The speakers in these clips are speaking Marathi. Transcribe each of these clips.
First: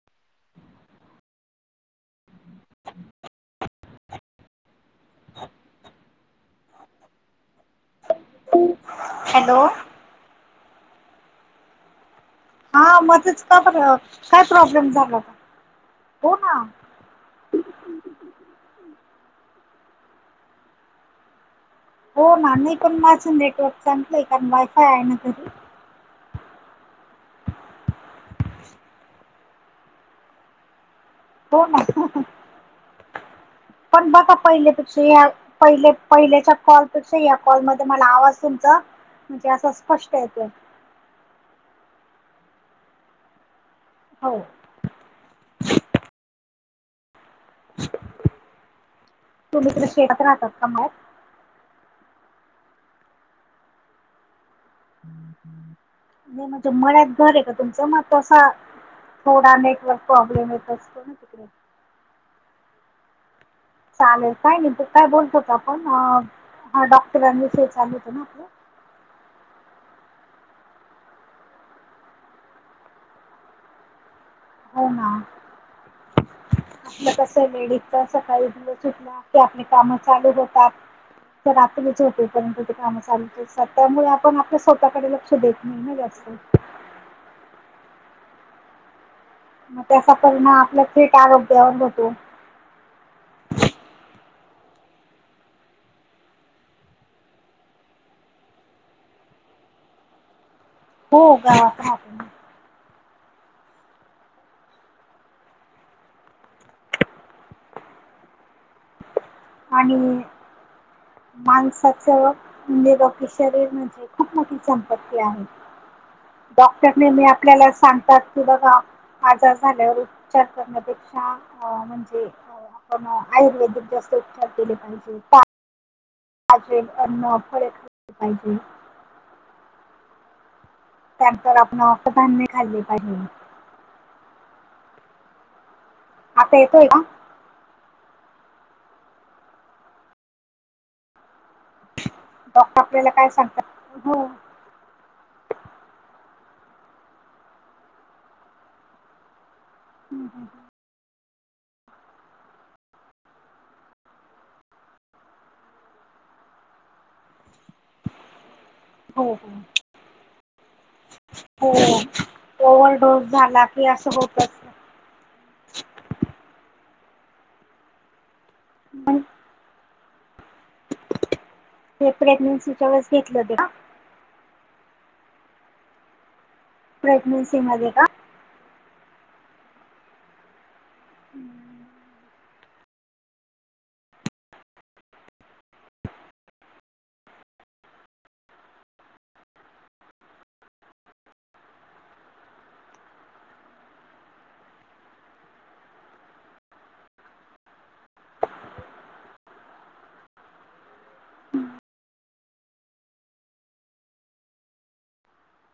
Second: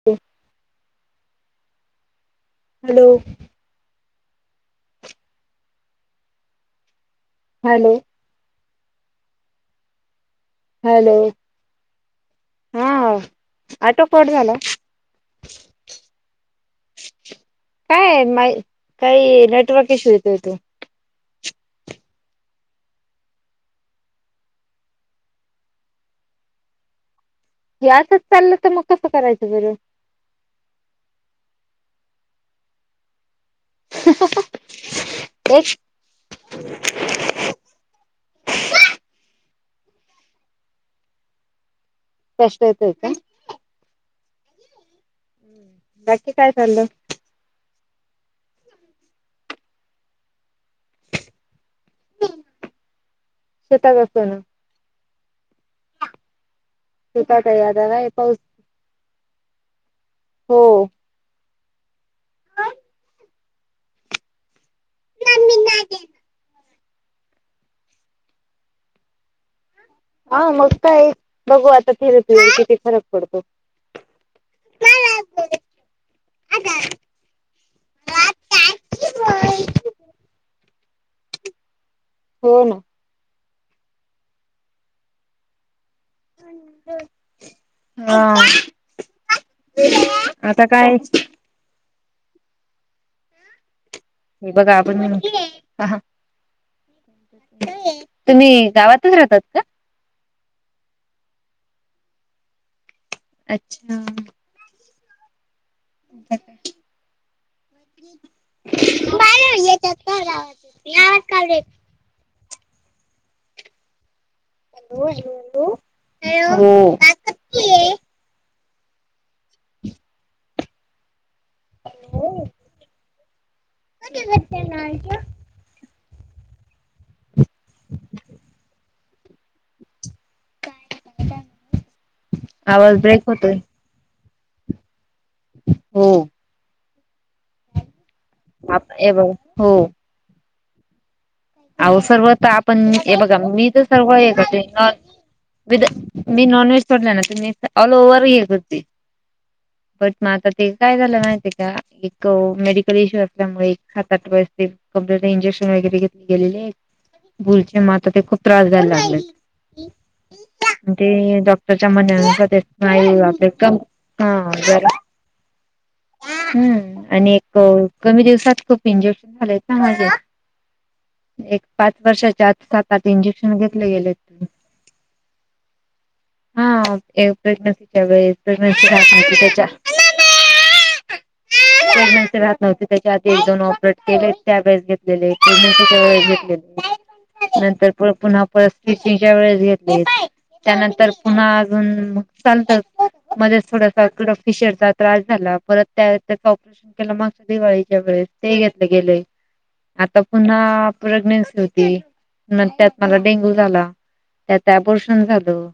[unintelligible] हॅलो! हॅलो! हॅलो! हॅलो! हा मध्येच का बर ऑटो कट काय झाला प्रॉब्लेम झालेला? हो ना. काय नाही, काही नेटवर्क इश्यू येत होत. हो ना नाही पण माझं नेटवर्क चांगलंय कारण वायफाय आहे ना घरी. हे असच चाल तर मग कसं करायचं बरं? हो ना पण बघा पहिले पेक्षा या एक पहिले पहिल्याच्या कॉलपेक्षा या कॉलमध्येध्ये मला आवाज तुमचा म्हणजे असं स्पष्ट येतोय. स्पष्ट येतोय का? हो. बाकी काय चाललंय? तुम्ही तर शेतात राहतात का मळ्यात. शेतात [unintelligible] [inaudible] नाही म्हणजे मळ्यात घर आहे शेतात का आता तुमचं मग काय तंस पाऊस थोडा नेटवर्क प्रॉब्लेम येत हो असतो ना तिकडे. चालेल काय नेमकं काय नेमकं बोलत होतो आपण डॉक्टरांविषयी चालू होत ना आपलं. हा मग काय बघू आता [unintelligible] किती फरक पडतो. हो ना. आपलं कसय लेडीजच सकाळी [unintelligible] सुटल की आपली काम चालू होतात. ते रात्री झोपेपर्यंत हो ते ना काम चालू त्यामुळे आपण आपल्या स्वतःकडे लक्ष देत नाही ना जास्त. हा. म त्याचा परिणाम आता आपल्या काय थेट आरोग्यावर होतो. हे बघा आपण म. तुम्ही गावातच राहतात का? हो गावात रा ह. अच्छा. [unintelligible] आणि माणसाचं म्हणजे शरीर म्हजे खूप मोठी. संपत्ती आहे डॉक्टर नेमी आपल्याला सांगतात. कि बघा आजार झाल्यावर उपचार करण्यापेक्षा म्हणजे आयुर्वेदिक. जास्त उपचार ते नायत [unintelligible] े अन्न परत पाहिजे त्यांतर आपण फक्त धान्य खाल्ले आवाज पाहिजे. ब्रेक होतोय हम. आता येतोय का? आता ए बघ हो. अहो सर्व तर डॉक्टर आपण आपल्याला हे काय बघा मी तर सांगतात सर्व हो हे होते. विथ मी नॉन व्हेज सोडले ना तम्ी ऑल ओव्हर हे करते. बट हम्म, माझ हम्म. ते. काय झालं नाहीय का एक मेडिकल इश्यू असल्यामुळे हातात बतील. कपडे्या इंजेक्शन वगैरे घेतले गेलेले भुलचे माता ते खूप. त्रास झायला लागले. हो हो आणि ते डॉक्टरच्या म्हणण्यानुसार ते सान्यू आपले काम अस होत. हम्म आणि एक कमी दिवसात खूप पण इंजेक्शन झाले आहेत ना माझे. एक पाच ते वर्षाच्या आ प्रेग्नेन्सीच्या सात आात वेळेस घेतलं ते इंजेक्शन का घेतले गेलेत. हा प्रेग्नेन्सी मध्ये प्रेग्नसीच्या का वेळेस. माती त्याच्या [unintelligible] राहत नव्हते त्याच्या आधी एक दोन ऑपरेट केले त्या वेळेस घेतलेलेेस घेतलेले. नंतर पुन्हा परस्िसच्या वेळेस घेतली. त्यानंतर पुन्हा अजून चालत मध्ये थोडसा कड फिशरचा त्रास झाला. परत त्या त्याच ऑपरेशन केलं मागस दिवाळीच्या वेळेस ते घेतले गेले. आता पुन्हा प्रेग्नेन्सी होती न त्यात मला डेंगू झाला. त्यात अबोरशन झालं.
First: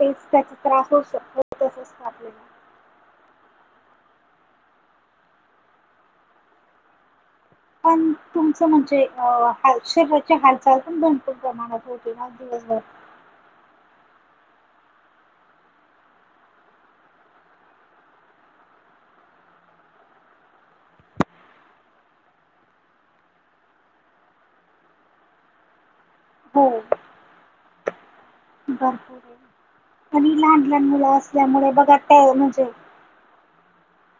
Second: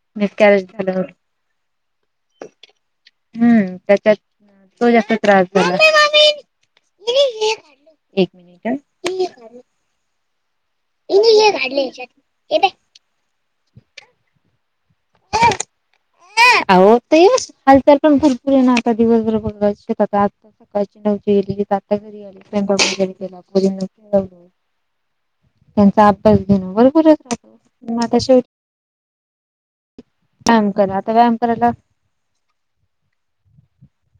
तेच त्याचा मिसकॅरेज त्रास झालं होऊ शकतो तसच कालेला. हम्म त्याच्यात तो जास्त त्रास झाला. पण एक मिनिट तुमचं म्हणजे ह हालचाल पण भरपूर प्रमाणात होते ना दिवसभर. ते हलचा पण भरपूे नाता दिीवस बरोबस ग आ सकाळची नवज गेली आता घरी आली स्वयंकापू घरी त्याला पुरी नव्हतीव. त्यांचा अभ्यास हो घेणं बरोबरच राहतो म आता शेवटी, भरपूर आहे आणि लहान व्यायाम लहान करा आता मुलं व्यायाम करायला असल्यामुळे बघत त्या म्हणजे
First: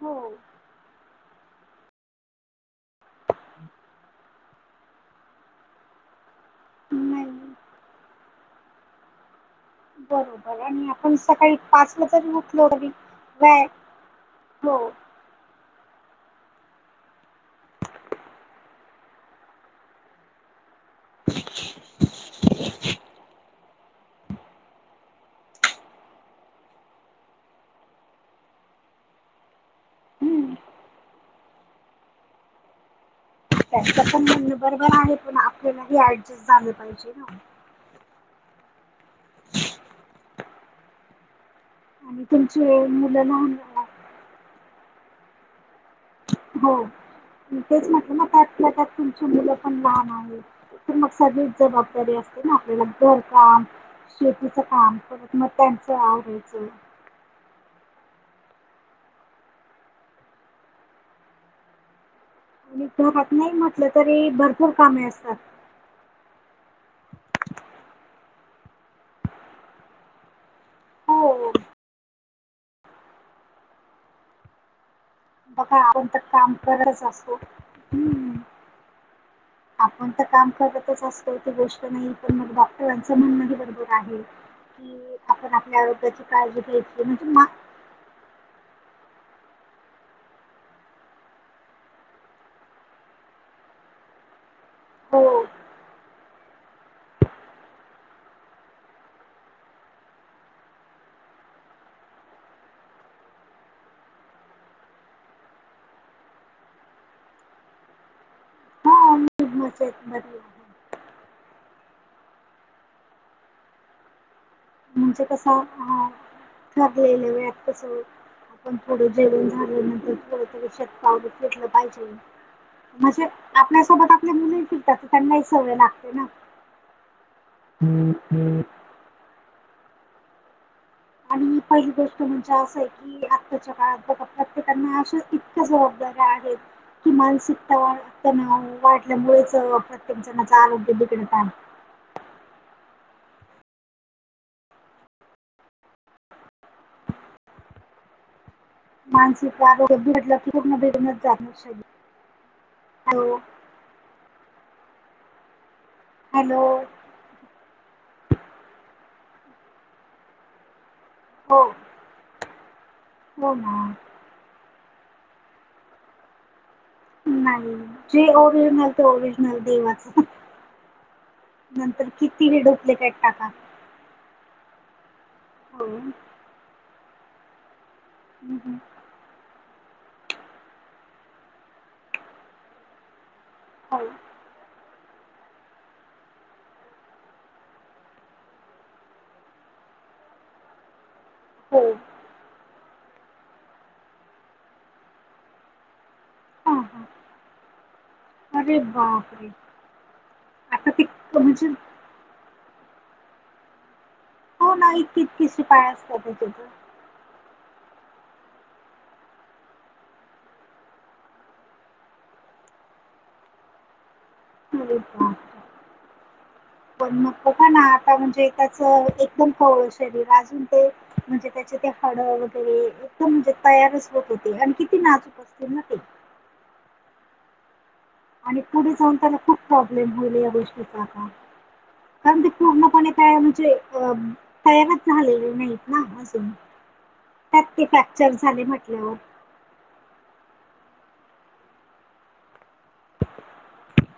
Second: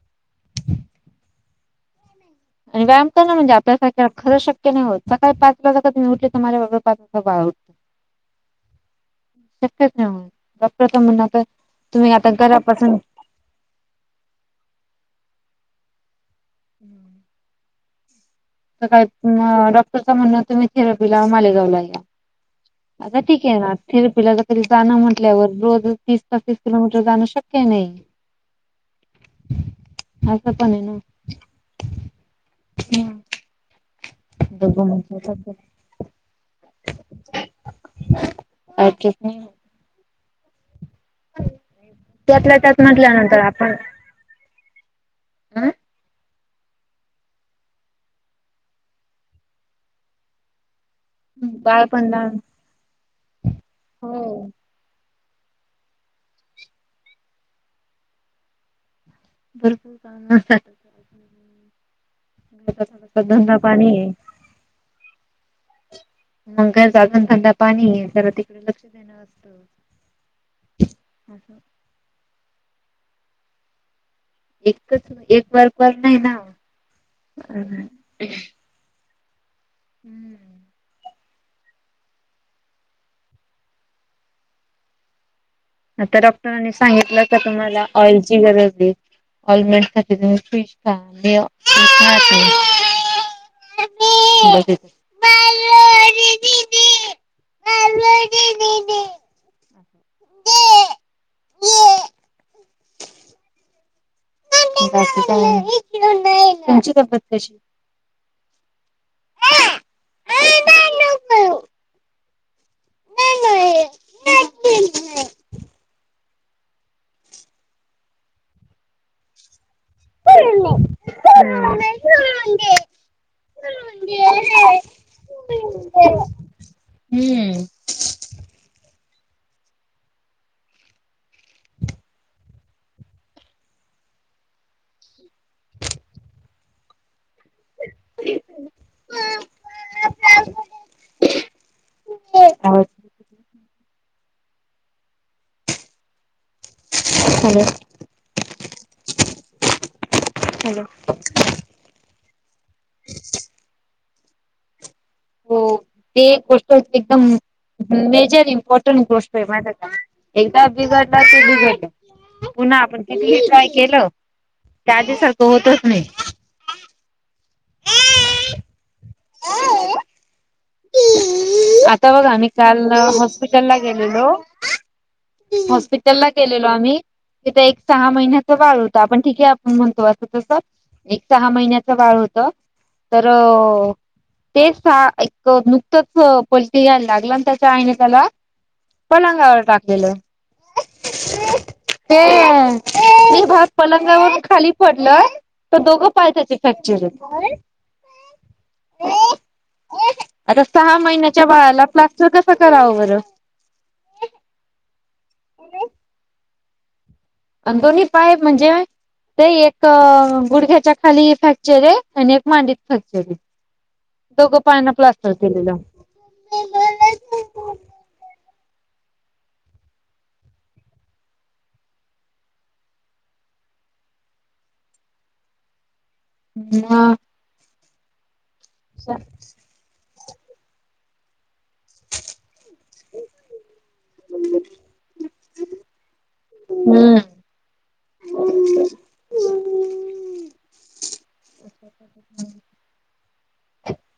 हो. आणि व्यायाम करण म्हजेल्या का खरं शक्य नाही होत सकाळी पाच वाजता त मी उठ तर माझ्या बाब पाच वाज नाही बाळा उतो. [unintelligible] बरोबर आणि आपण सकाळी पाच तुम्ही आता वाजत घतलो घरी घरापासून व हो. हम्म. काय डॉक्टरच म्हणणं तुम्ही थेरपीला मालेगाव ला या. ठीक आहे नाथिरपिला ज तरी जाणं म्हटल्यावर रोज तीस पस्तीस किलोमीटर जाणं शक्य नाही. [inaudible] असं हम्म पण आहे ना ह त्याच पण म्हण बरोबर आहे पण आपल्यालाही ऍडजस्ट झालं पाहिजे ना अ किती नाही आणि त्यातल्या तुमची त्यात मुलं म्हटल्यानंतर लहान आपण अ हो तेच म्हटलं ना त्यातल्या त्यात तुमची मुलं पण लहान आहेत तर मग सगळीच बाळ पण जबाबदारी लहान असते ना आपल्याला घरकाम हो शेतीच काम करत मग त्यांचं आवडायचं भरपूर काम घरचा आणि थोडासा घरात नाही धंदा म्हटलं पाणी आहे. तरी भरपूर कामे असतात मर अजूनधा पाणी ज तिकडे लक्ष न वातो हो. एकच एक बघा वरपर आपण नाही तर ना. काम करतच असतो हम्म आपण तर काम करत. असत गोष्ट नाही पण मग डॉक्टरांचं म्हणणं हे बरोबर आहे की आपण आपल्या आता आरोग्याची काळजी डॉक्टरांनी घ्यायची सांगितलं म्हणजेग का ऑइलची वर ऑलमंड साठी तुम्ही फिश ख मी म बालडी हो बालडी दिनी ह ते बाकी काय नाही, तुमची तबेत कशी? [inaudible] म्हणजे कस हा ठरलेलं वत कस आपण पुढे जेडून झारले री शेत पावेतलं पाहिजे म्हणजे आपल्यासोबत आपल्या मुली हम्म. फिरतात त्यांनाही सवय लागते ना हम्म हम् हम् आणि पहिली गोष्ट म्हणजे असं आहे की आताच्या काळात बघ त्यांना अशा इतक्या जबाबदऱ्या आहेत की माण शिकता वाटल्यामुळेच प्रत्येक जणाचं आरोग्य बिघडत आहे [inaudible] ह मानसिक आरोग बिघडलं की पूण बेघूनच जाण्या श हो ते हॅलो गोष्ट एकदम मेजर इम्पॉर्टंट गोष्ट आहे माझ्या एकदा बिघडलं ते हो बिघडलं पुन्हा आपण किती हो ट्राय ना केलं त्याच्यासारखं होतच नाही नाही जे ओरिजनल ते ओरिजनल देवाच आता बघा मी काल डुप्लिकेट टाका हॉस्पिटल ला गेलेलो हो हॉस्पिटल ला गेलेलो आम्ही तिथे एक. सहा महिन्याचा हम्म, बाळ होत आपण ठीके आपण म्हणतो अस. तस एक सहा महिन्याच बाळ होत तर. हो तेच सहा एक नुकतंच पलटीयला लागलं ना त्याच्या आईने त्याला. पलंगावर टाकलेलं. हो. ह मी [unintelligible] भात पलंगावरून खाली पडलं तर दोघं पाय त्याचे हा हा फ्रॅक्चर आहेत. अरे बापरे. तर आता सहा ते महिन्याच्या म्हणजे बाळाला क्लास्टर कस करावं बरं. हो ना हीतकीतकी पाय असतात त्याज. अ दोन्ही पाय म्हणजे. ते एक अ गुडघ्याच्या खाली फॅक्चर आहे आणि एक मांडीत फॅक्चर आहे. दोघं पायन अरे प्लास्टर बापरे! केलेलं. पण मग का ना आता म्हणजे त्याच एकदम कवळ शरीर अजून ते. म्हणजे त्याचे ते हाडं वगैरे एकदम म्हणजे तयारच होत होते आणि किती नाजूक. बघतील ना ते. मु हा. आणि पुढे जाऊन त्याला खूप प्रॉब्लेम होईल या गोष्टीचा का. कारण ते पूर्ण पणे तयारच हाय. तयारच झालेली नाहीत ना हम्म. त्यात ते फ्रॅक्चर झाले म्हटल्यावर. अ हम्.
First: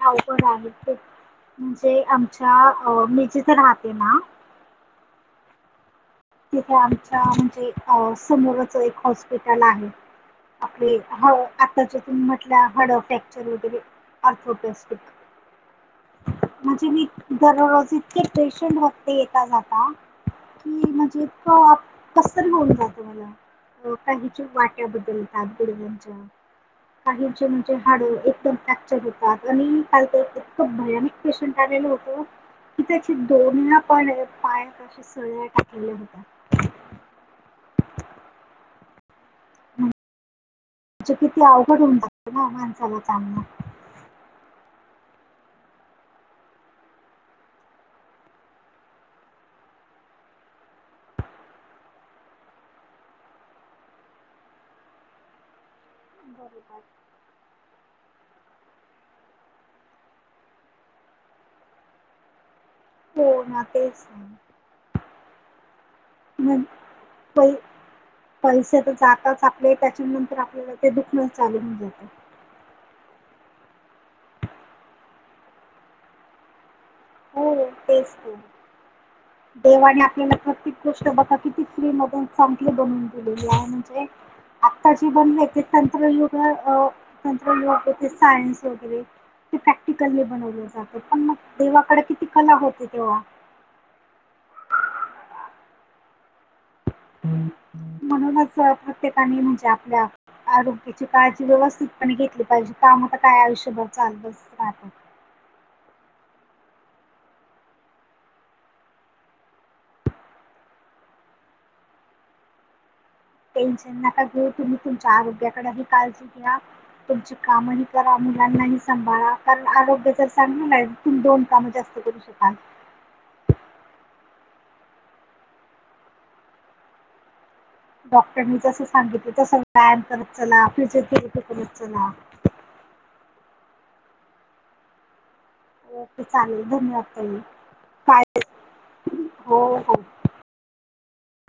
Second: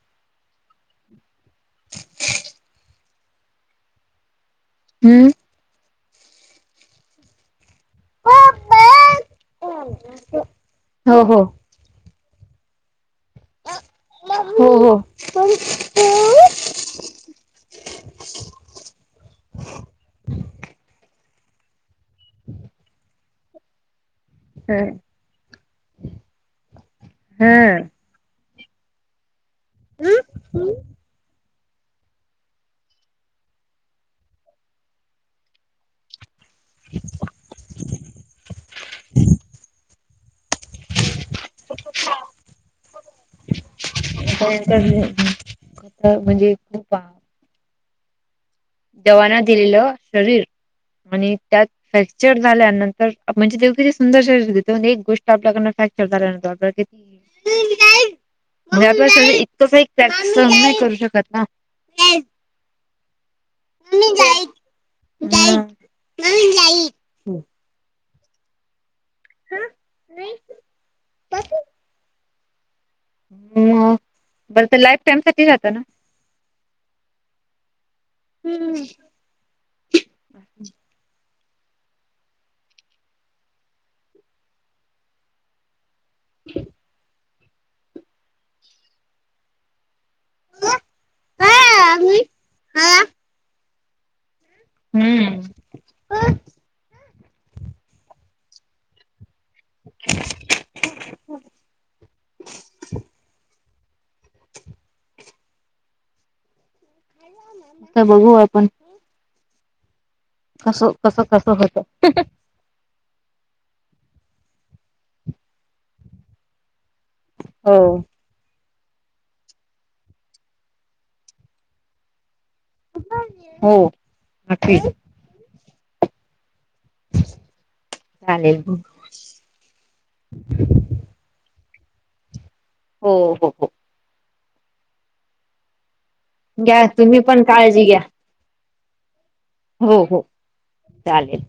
अवघड आहे ते म्हणजे आमच्या मी जेथ राहते ना. हम्म. तिथे आमच्या म्हणजे. समोरच एक हॉस्पिटल आहे आपले हो आ. त्याच्यातून म्हटलं हड फ्रॅक्चर वगैरे. हो हो. ऑर्थोपेस्टिक म्हणजे मी. दररोज इतके पेशंट बघते येता जाता की म्हणजे इतकं. कस तरी होऊन जातं मला हो काही. वाट्या बदलतात गड्यांच्या काही म्हणजे हम्म हडदम. तात [unintelligible] आणि काल तर हम्म. इतक भयानक पेशंट होत कि त्याचे दोन पण पाया अे सळ्या टाकलेले होते. [inaudible] म्हणजे किती अवघड होऊन जते ना माणसाला चांगल्या. म्हणजे खूप [inaudible] दवाना दिलेलं शरीर म्हणे त्यात. फ्रॅक्चर झाल्यानंतर आ प म्हणजे देव किती सुंदरून एक गोष्ट आपल्याकनं फ्रॅक्चर झाल्यानंतर. द बरोबर, कती [unintelligible] इतकं काॅक् स नाही करू शकत ना [inaudible] हो ना तेच. ह म पै [unintelligible] जा आ आप त्याच्यानंतर आपल्याला ते दुखणं चालून जातं. मग पर लाईफ टाइम साठी राहातं ना. हो तेच की. [inaudible] देवाने आपल्याला प्रत्येक गोष्ट बघा किती फ्री मधून चांगले बनवून दिलेली आहे म्हणजे. आत्ता जे बनले ते तंत्रयुग अ तंत्रय युग ते सायन्स वगैरे. ते प्रॅक्टिकलली बनवले जाते पण मग देवाकडे किती कला होते तेव्हा हम्म म्हणूनच प्रत्येकाने आप आरोग्याची काळजी व्यवस्थितप घेतली पाहिजे काम आता काय आयुष्य बघ चालच राहत बघू आपण कसं कसं कसं होत टेन्शन नका घेऊ तुम्ही तुमच्या आरोग्याकडे ह काळजी घ्या तुमची हो कामही करा मुलांनाही सांभाळा कारण आरोग्य जर सांग तुमही दोन कामं जास्त करू शकाल होठी ब डॉक्टरनी जस सांगितलं तस व्यायाम करत चला फिजियोथेरपी करत चला हो हो हो ओके चालेल घ्या धन्यवाद तुम्ही त्यांनी पण काळजी घ्या काय हो हो चालेल